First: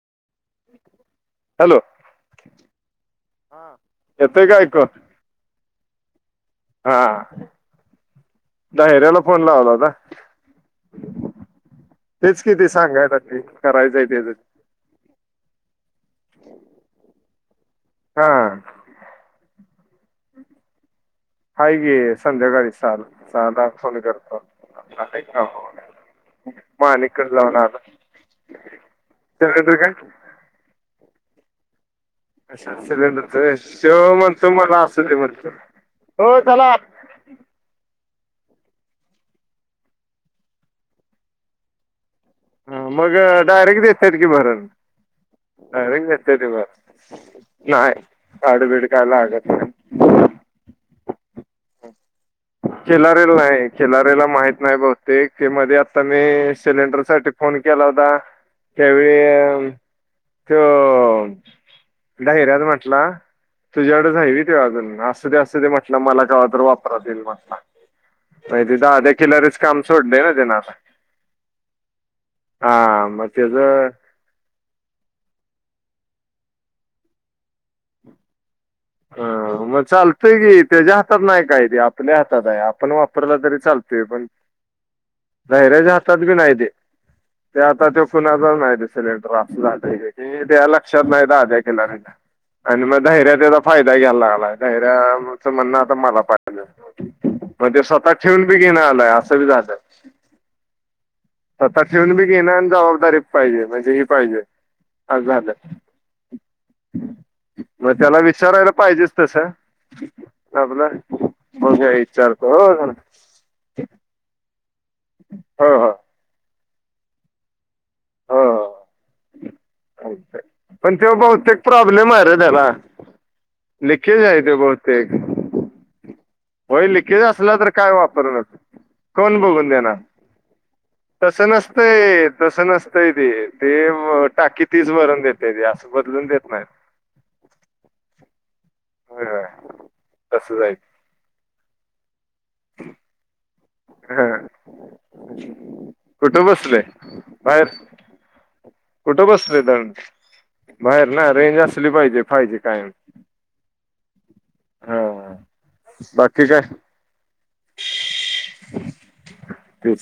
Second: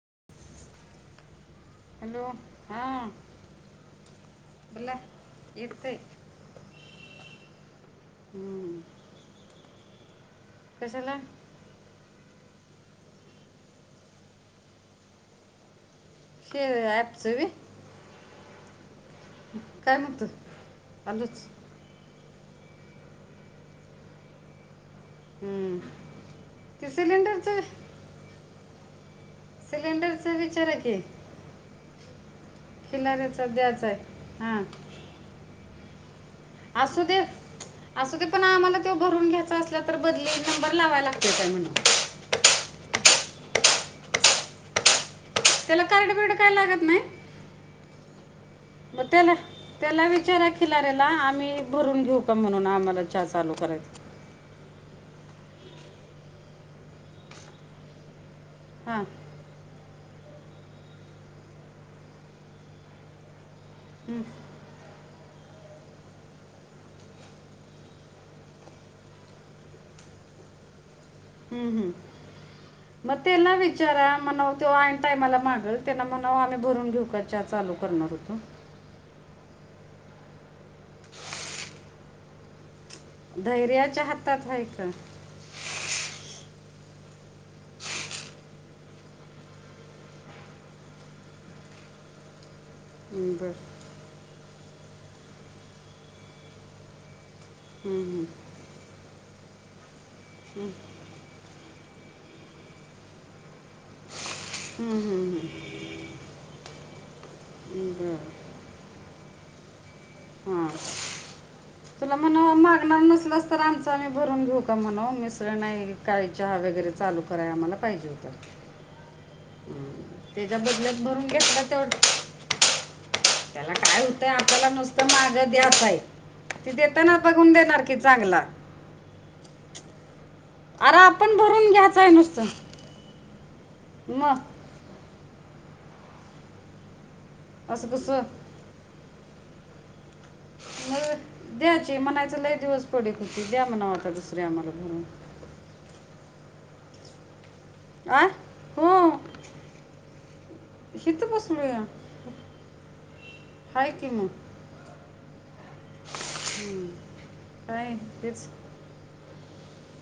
[inaudible] Hello, हा येतोय का ऐकून बोला एक ते हा, हम्म. धैर्याला फोन लावला काय? कशाला तेच कि ती सांगायसाठी करायचंय त्याच्या शेव एपचा वइ हा. काय म्हणतुस अलुच हाय की, संध्याकाळी, सहा सहा, सात, आठ फोन करता. हम्म. ते मानिककड जावून सिलेंडरचं आलो. सिलेंडरचा विचारा की अशा खिलाऱ्याचा सिलेंडरचं द्यायचा आहे शेव म्हणततोय हां मला असूदे म्हणतोय हो चला. असुदे पण आम्हाला ते भरून घ्यायचा असल्या तर बदली नंबर लावा लागतय म्हणून. हा मग डायरेक्ट देत्यात की भरून त्याला डायरेक्ट कार्ड बिर्ड भेटतो काय तेव्हा लागत नाही नाय मग त्याला, त्याला विचारा खिलार्याला आम्ही भरून घेऊ का म्हणून आम्हाला चा खिलारेला नाही, खिलाऱ्याला माहित नाही बघ ते की मध्ये आता मी सिलेंडर साठी फोन केला होता, हां त्यावेळी अ त्यो धैर्याच म्हटला तुझ्याकडच हम्म. हाई ते अजून, असूंदे असुंदे म्हटला मला कवा तर वापरात येईल म्हटला. नाहि ते दादा खिलारेच काम सोडलय ना तेन आता. हम्म हम्म,,,,,, हा मग तेना त्याचं विचारा मनाव तोऔन टायमाला मागलं,, त्यांना म्हणाव आम्ही भरून घेऊ का चा चालू करणार होतो,,, ह,,,, मग चालतंय की त्याच्या हातात नाही काय ति आपल्या हातात आहे,,, आपल्या,,, आपण वापरला तरी चालतोय,, धैर्याच्या पण हातात आहे का धैर्याच्या हातात बी नाही ते,,,, ते आता तो कुणाचा नाही ते सिलेंडर,,, ते लक्षात नाही दादा खिलऱ्याच्या,,,, आणि मग धैर्या बर तजा,,,, आलाय आलाय धैर्याचं म्हणण आता मला पाटवलेलं,,, मण तेे स्वतःत ठेवून बी घेण आलंय असं बी झालं [inaudible] हम्म [inaudible] ता ठेवून बी घेण्या जबाबदारी पाहिजे म्हणजे ही पाहिजे [inaudible] असं झालं हम्म हम्म हम् [inaudible] मग त्याला विचारायला पाहिजेच तसं [inaudible] हा आपलं बघूया तुला म्हण विचारतो हो मागणार नसलस तर आमच आम्ही भरून घेऊ [inaudible] म्हण मिसळ हो हो नाही काळी चहा वगैरे चालू कराय आम्हाला पाहिजे होत हो [inaudible] पण तेव्हा भरून बा ते घेतला तेवढं प्रॉब्लेम आहे रे त्याला [inaudible] त्याला काय लिकेज होतंय आहे आपल्याला नुसत माग द्याताय [inaudible] होईल कच असला तर काय वापर न कोण बघून देणार अरे [inaudible] आपण दसा भरून घ्यायचं आहे नस्तय नुसतं दसा नस्तय [inaudible] ते टाकी मग तीच भरून देत ते असं बदलून देत नाहीत [inaudible] अससं गुस [inaudible] होय हय [inaudible] म द्यायची म्हणायच ल एक दिवस पडे कुती [inaudible] उद्या म्हणा होता दुसऱ्या आ म्हाला भरून [inaudible] कुठुब असले बाहेर [inaudible] आह [inaudible] कुठं बसलंय कारण [inaudible] बाहेर ना हिथं रेंज बसलो या असली पाहिजे पाहिजे कायम [inaudible] हाय की मग हा बाकीच्या [inaudible] काय तेच [inaudible] ते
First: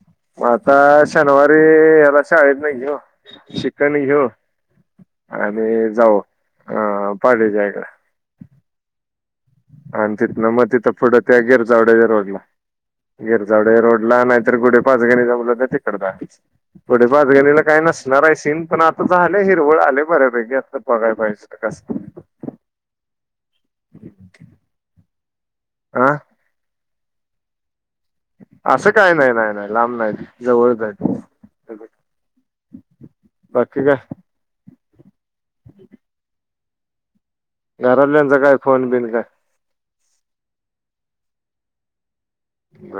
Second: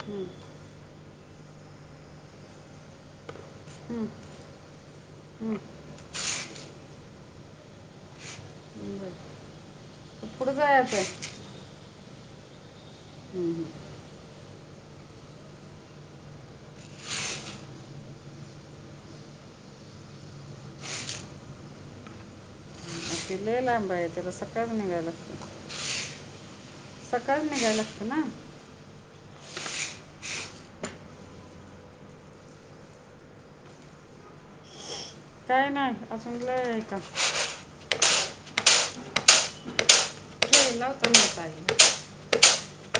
हम्म, मता [inaudible] शनिवारी याला शाळेत नाहीे [inaudible] चिकणी हम्म, घेऊ हम्म. आणि जाऊ अ पडेच्यायकड [inaudible] हम् [inaudible] अ तित न म तिथ पुोड त्यागेरत वड जर वाडला [inaudible] हम्म, हम्म. गिरजावडे रोड ला नाहीतर गुठे [inaudible] च गणी तिकडढे पाच गणीला काय नसणार आहे सीन पण आता झाले हिरवळ [inaudible] ले बरपैकीे असता बघाय पाहिजेस [inaudible] तिले लांबा आहे त्याला सकाळी निघालंला [inaudible] आा [inaudible] सकाळ नाही गला [inaudible] असं काही नाही नाही नाही [inaudible] लांब नाही जवळ बाकीकी काय [inaudible] काही नाही अस म्हलं का घरातल्यांचा [inaudible] फोन बिन का अ एला तमताले [inaudible] [inaudible] ब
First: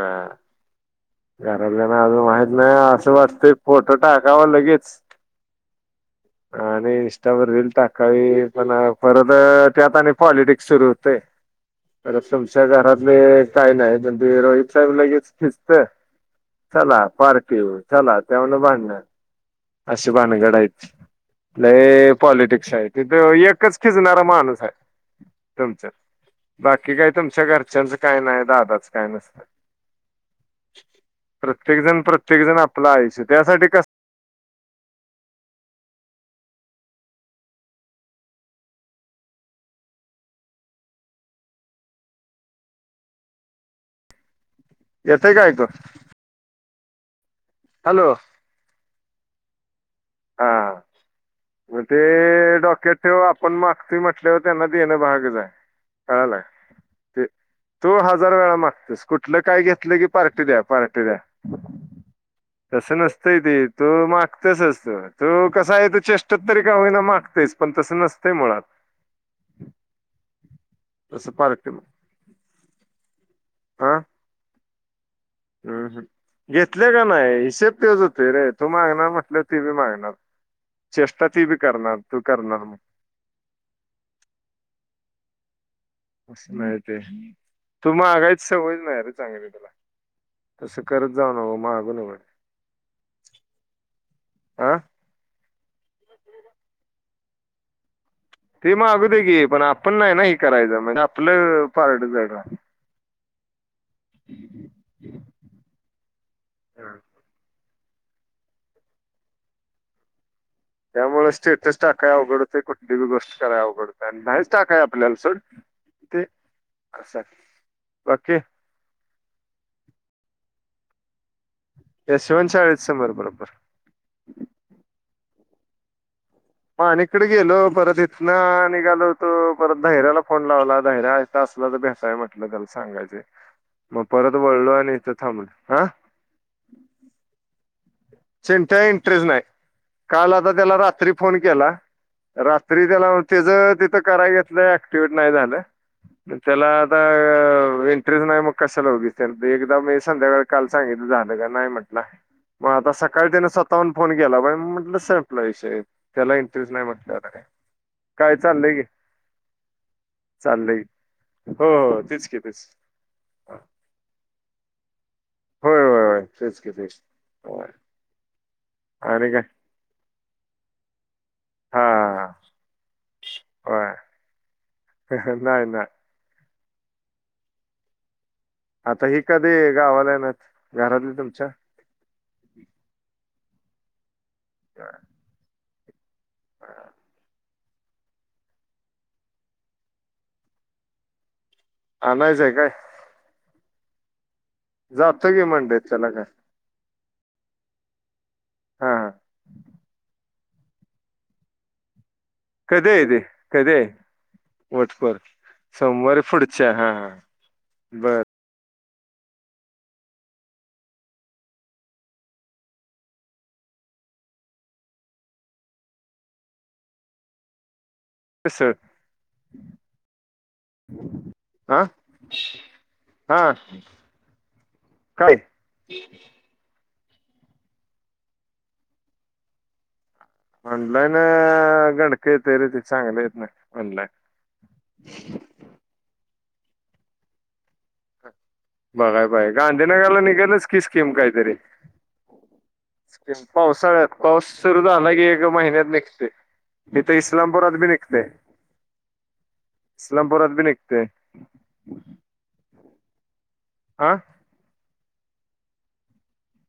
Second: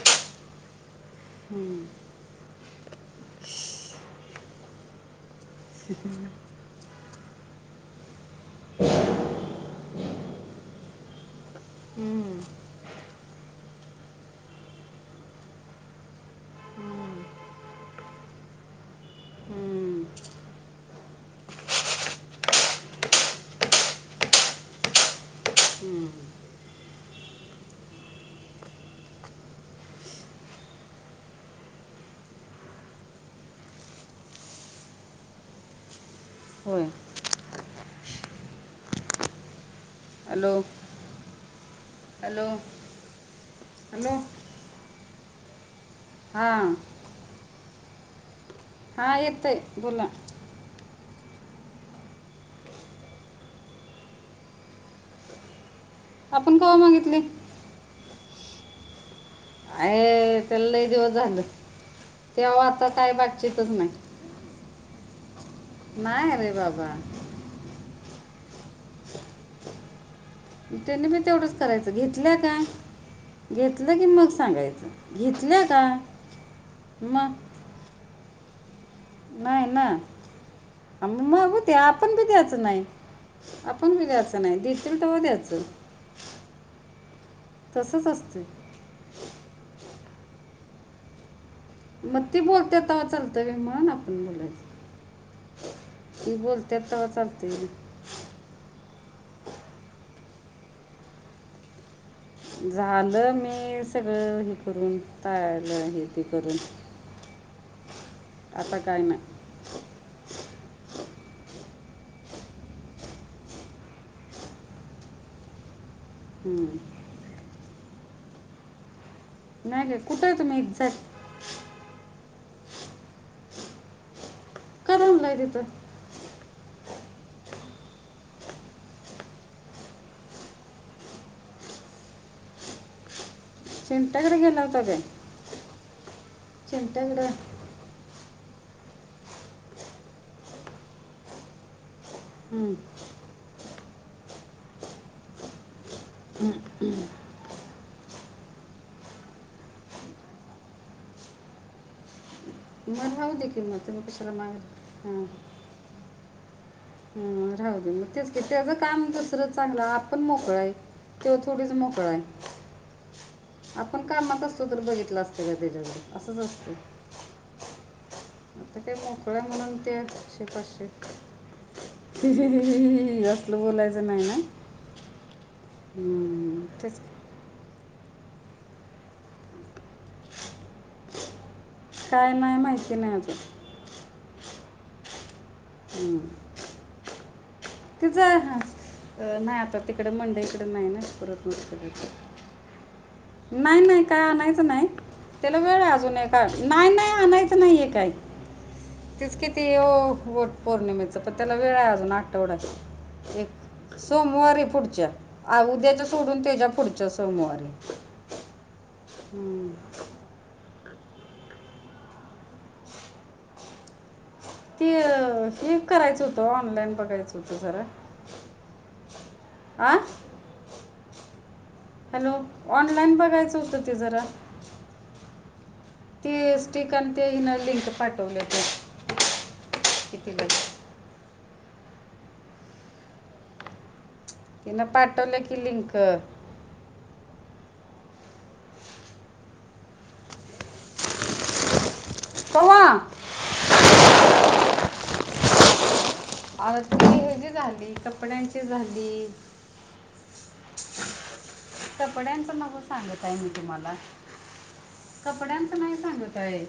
हम्म, घरातल्याना अजून माहित नाही अस वाटत फोटो टाकावा लगेच आणि [inaudible] त्यावर रल टाकावी पण परत त्यात आणि पॉलिटिक्स सुरू होते [inaudible] [inaudible] खरं हम्म, तुमच्या घरातले काही नाही पण तु रोहित साहेब लगेच खिचत [inaudible] चला हम्म, पारक येऊ चला त्यावन बांधण हम्म, असशी बाणगडायच [inaudible] पॉलिटिक्स हाय, तिथे एकच खिचणारा माणूस हाय. [inaudible] तुमच हम्म. बाकी काही तुमच्या घरच्यांचं काय नाही दादाचं काय नसत [inaudible] प्रत्येकजण प्रत्येक जण आपलं आयुष्य त्यासाठी कस [inaudible] होय. Hello [inaudible] [inaudible] hello hello. येतय का ऐकू. हा. हॅलो. हा येतय बोला. हा. मग ते डोक्यात ठेव आपण मागतो म्हटल्यावर त्यांना देणं भागच हाय. आपण कव्हा मागितलय? हजार वेळा मागतेस कुठलं काय घेतलं की आहे पार्टी द्या त्याला लय पार्टी दिवस द्या. झालं तेव्हा आता तसं काय नसतंय ते, बातचीतच तो नाही मागत्यासच तो कसा आहे, त चेष्टात नाही रे तरी का बाबा होईना मागतेस पण तस नसत ते मुळात त्यांनी मी तसं तेवढंच पार्टी करायचं घेतलं का घेतलं की मग सांगायचं. घेतल्या का हम् हम. घेतलय का नाही मग हिशेब तोच होतोय रे तू मागणार म्हंटल्यावर ते भी नाही ना मागणार. चेष्टा ती मग बी हो ते करणार आपण तू बी करणार द्यायचं मग नाही, आपण बी द्यायचं नाही दितील तवा द्यायच. माहती आहे तू तसंच असतं मागायची सवय नाही रे चांगली त्याला तसं करत जाऊ नको. मागू नको मग ती बोलते तेव्हा चालतय म्हणून आपण बोलायचं. हा ती बोलत्यात तवा चालतय. ते मागू दे की पण, आपण नाही ना हे करायच म्हणजे आपलं पारड जड राहतं झालं मी सगळं हे करून पाहिलं आहे ते करून हा. आता काय नाय. त्यामुळे स्टेटस टाकाय अवघड होतय, कुठली बी गोष्ट कराय अवघड होतय आणि नाहीच टाकाय आपल्याला सोड ते हम्म. अस बाकी नाही ग कुठं आहे तुम्ही एक्झॅक्ट यशवंत शाळेच्या समोर बरोबर का थांबलाय तिथं. मानीकडे गेलो, परत इथनं निघालो होतो, परत धैऱ्याला फोन लावला धैऱ्या इथं असल भेटाय म्हटलं त्याला सांगायच मग परत चिमट्याकडे गेला वळलो होता आणि काय इथ थांबलं हा चिमट्याकडे चिंता इंटरेस्ट नाही, काल आता त्याला रात्री फोन केला हम्म. रात्री त्याला त्याच तिथं कराय घेतलं ऍक्टिवेट नाही झालं हम्म. त्याला आता इंटरेस्ट नाही, मग कशाला उगीच, एकदा मी संध्याकाळ काल सांगितलं झालं का? नाही म्हटला. मग आता सकाळी राहू दे त्याने की मग स्वतःहून तुम्ही फोन कशाला केला, माग म्हटलं संपला विषय त्याला इंटरेस्ट नाही म्हटलं हम राहू दे मग तेच काय त्याचं चाललंय की काम दुसरं चांगलं आपण मोकळा हाय. चाललंय तो हो थोडीच हो मोकळ हाय, तेच की तेच आपण कामा आस बघितलं असत का होय होय त्याच्यावर होय असंच तेच की असतय. तेच होय. आता काय आणि मोकळा काय म्हणून तेचे पाचशे हा जास्त होय बोलायच नाही ना. नाही नाही हम्म तेच आता ही कधी गावाला येणार घरातली तुमच्या काय नाही माहिती नाही आजून बर हम. तिज हा आ नाही आता तिकड मंडई कडं नाई ना आता परत. आणायचं आहे काय नाही नाही काय आणा नाही जातो की त्याला वेळ मंडईत ये त्याला अजून काय एक आ नाही नाही आणायच नाहीेये काई हा हा तेच कि ती ओ पौर्णिमेचा पण त्याला वेळ ये अजून आ आठवडा कधी आहे ते कधी आहे एक सोमवारी पुढच्या वटपर आ उद्याच्या सोमवारी सोडून त्याच्या हा पुढच्या हा सोम हो अरे बर हुं. ती हे करायचं होतं ओ ऑनलाईन बघायचं होतं जरा. कस? आ हॅलो ऑनलाइन बघायचं होतं ते जरा काय? कोणत्या हीन लिंक पाठवल्या ते किती? ऑनलाईन गंडक येतेय रे ते चांगले येत नाही ऑनलाईन. तिनं पाठवल्या की लिंक. बघाय पाहिजे गांधीनगरला निघनचं कि स्कीम काहीतरी. कवा पावसाळ्यात पाऊस सुरू झाला की एक महिन्यात निघ अग तुझी हेजी झाली कपड्यांची झाली. इस्लामपुरात बी निघतयं. कपड्यांचं नको सांगत आहे मी तुम्हाला कपड्यांच नाही सांगत आहे.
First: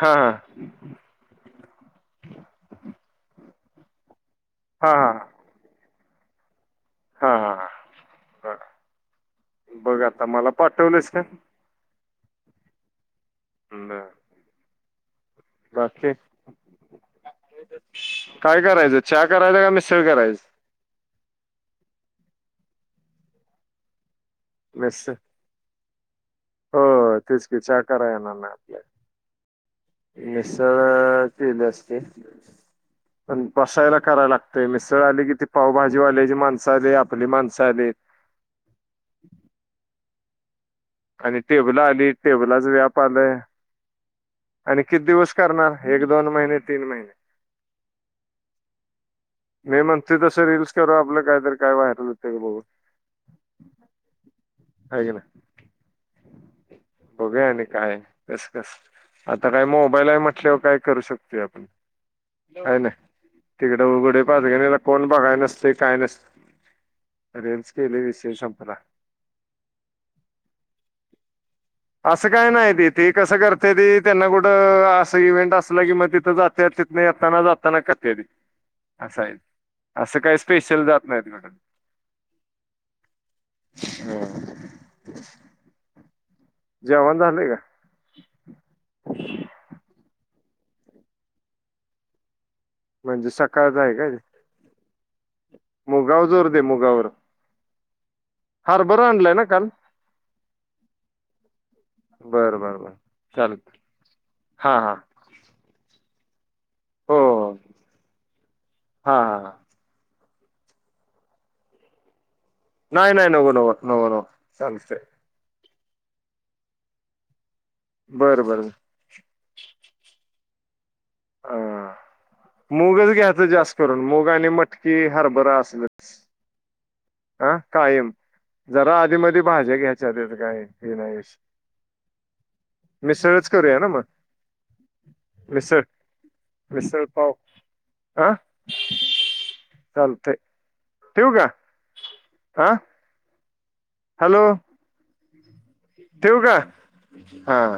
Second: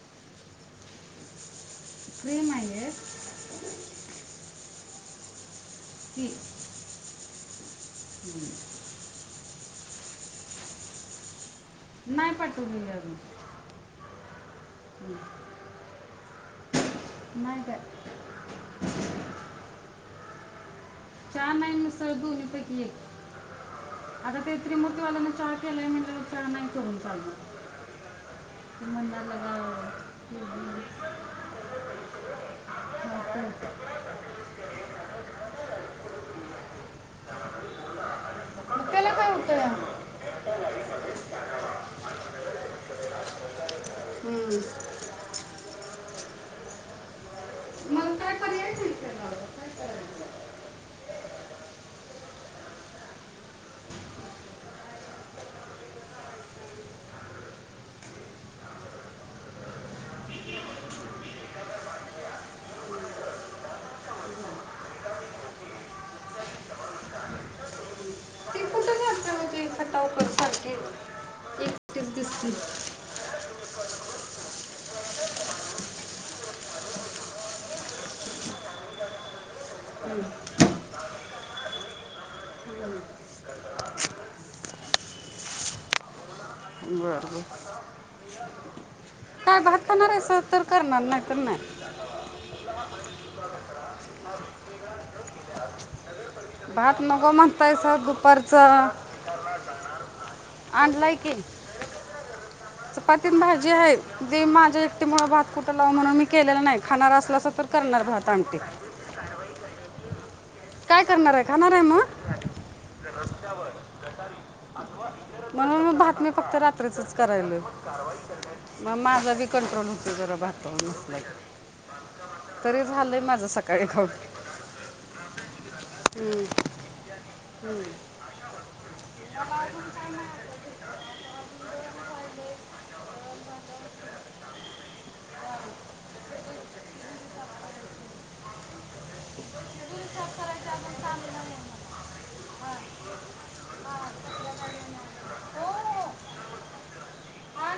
हा हा. फ्रेम हाय हे. हा हा. ती हा हा हम्म. हा बघ आता मला पाठवलयस का? नाही पाठवलेली अजून. हं बर. हम्म. बाकी नाही काय काय करायचं चहा करायचं का मिसळं करायच? चहा नाय मिसळ दोन्ही पैकी एक आता ते त्रिमुर्तीवाल्यानं चहा केलाय म्हण हो हो तेच की चहा कराय येणार नाही ते म्हणायला लागला, आपल्याला "अं, मिसळ केली असती हा, पण करतो." बसायला कराय लागतय मिसळ आली कि ती पावभाजी भाजीवाल्याची माणसं आली, आपली माणसं आली. मग त्याला काय होतं [inaudible] आणि टेबल आली टेबलाच व्याप आलंय हम्म. आणि किती दिवस करणार एक दोन महिने, तीन महिने. मग काय पर्याय नाही त्याला. काय मी म्हणतोय करायचं? तसं रील्स करू आपलं कायतरी काय व्हायरल होतंय का बघू. हाय की नाय. बघूया आणि काय कसं कसं. आता काय मोबाईल आहे म्हटल्यावर काय करू शकतोय आपण हाय नाय तिकडे उघडे पाघडे तेला कोण बघाय नसतयं काय नस रिल्स केले विषय ती संपला. कुठं जाते म्हणजे खटाव कर सारखी एकटीच असं काय दिसती नाही त ते कसं करत्याती त्यांना कुठं असं इव्हेंट असलं की मग तिथं जात्यात. तिथनं येताना जाताना करत्याती. असं आहे असं काही स्पेशल जात नाही तिकडं. हम. जेवाण बर बर झालंय का? काय भात खाणार हायसा तर करणार नाय तर नाय. म्हणजे सकाळचा हाय काय? मुगावरं जोर दे मुगावर पैसा दुपारचं हारभर आणलाय ना काल आणलाय की, बरं बरं बर चपाती न चालत भाजी आहे दे हा माझ्या हा एकटी मुळ भात कुठं लाऊ म्हणून मी केल केलेला नाही खाणार हो असलासा हो तर करणार भात आमटी. हा हा काय करणार हाय खाणार हाय म? नाही नाही नवो रस्त्यावर नवो नवो नवो गटारी चालतंय अथवा इतर म्हणून म भात नाय फक्त रात्रीचंच करायलोय. बरं बरं म माझा बी कंट्रोल होतो जरा भातवर नसला की तरी मूगचं झालंय घ्यायचं माझं जास्त सकाळी करून मुग आणि मटकी हरभरा असलचं. खाऊन हं कायम जरा आधी मध भाज्या घ्यायच्या त्यांच काय ये नाहीस. मिसळच करूया ना म. मिसल मिसल पाव आं चालतय ठेवू का हा हॅलो ठेऊ का हा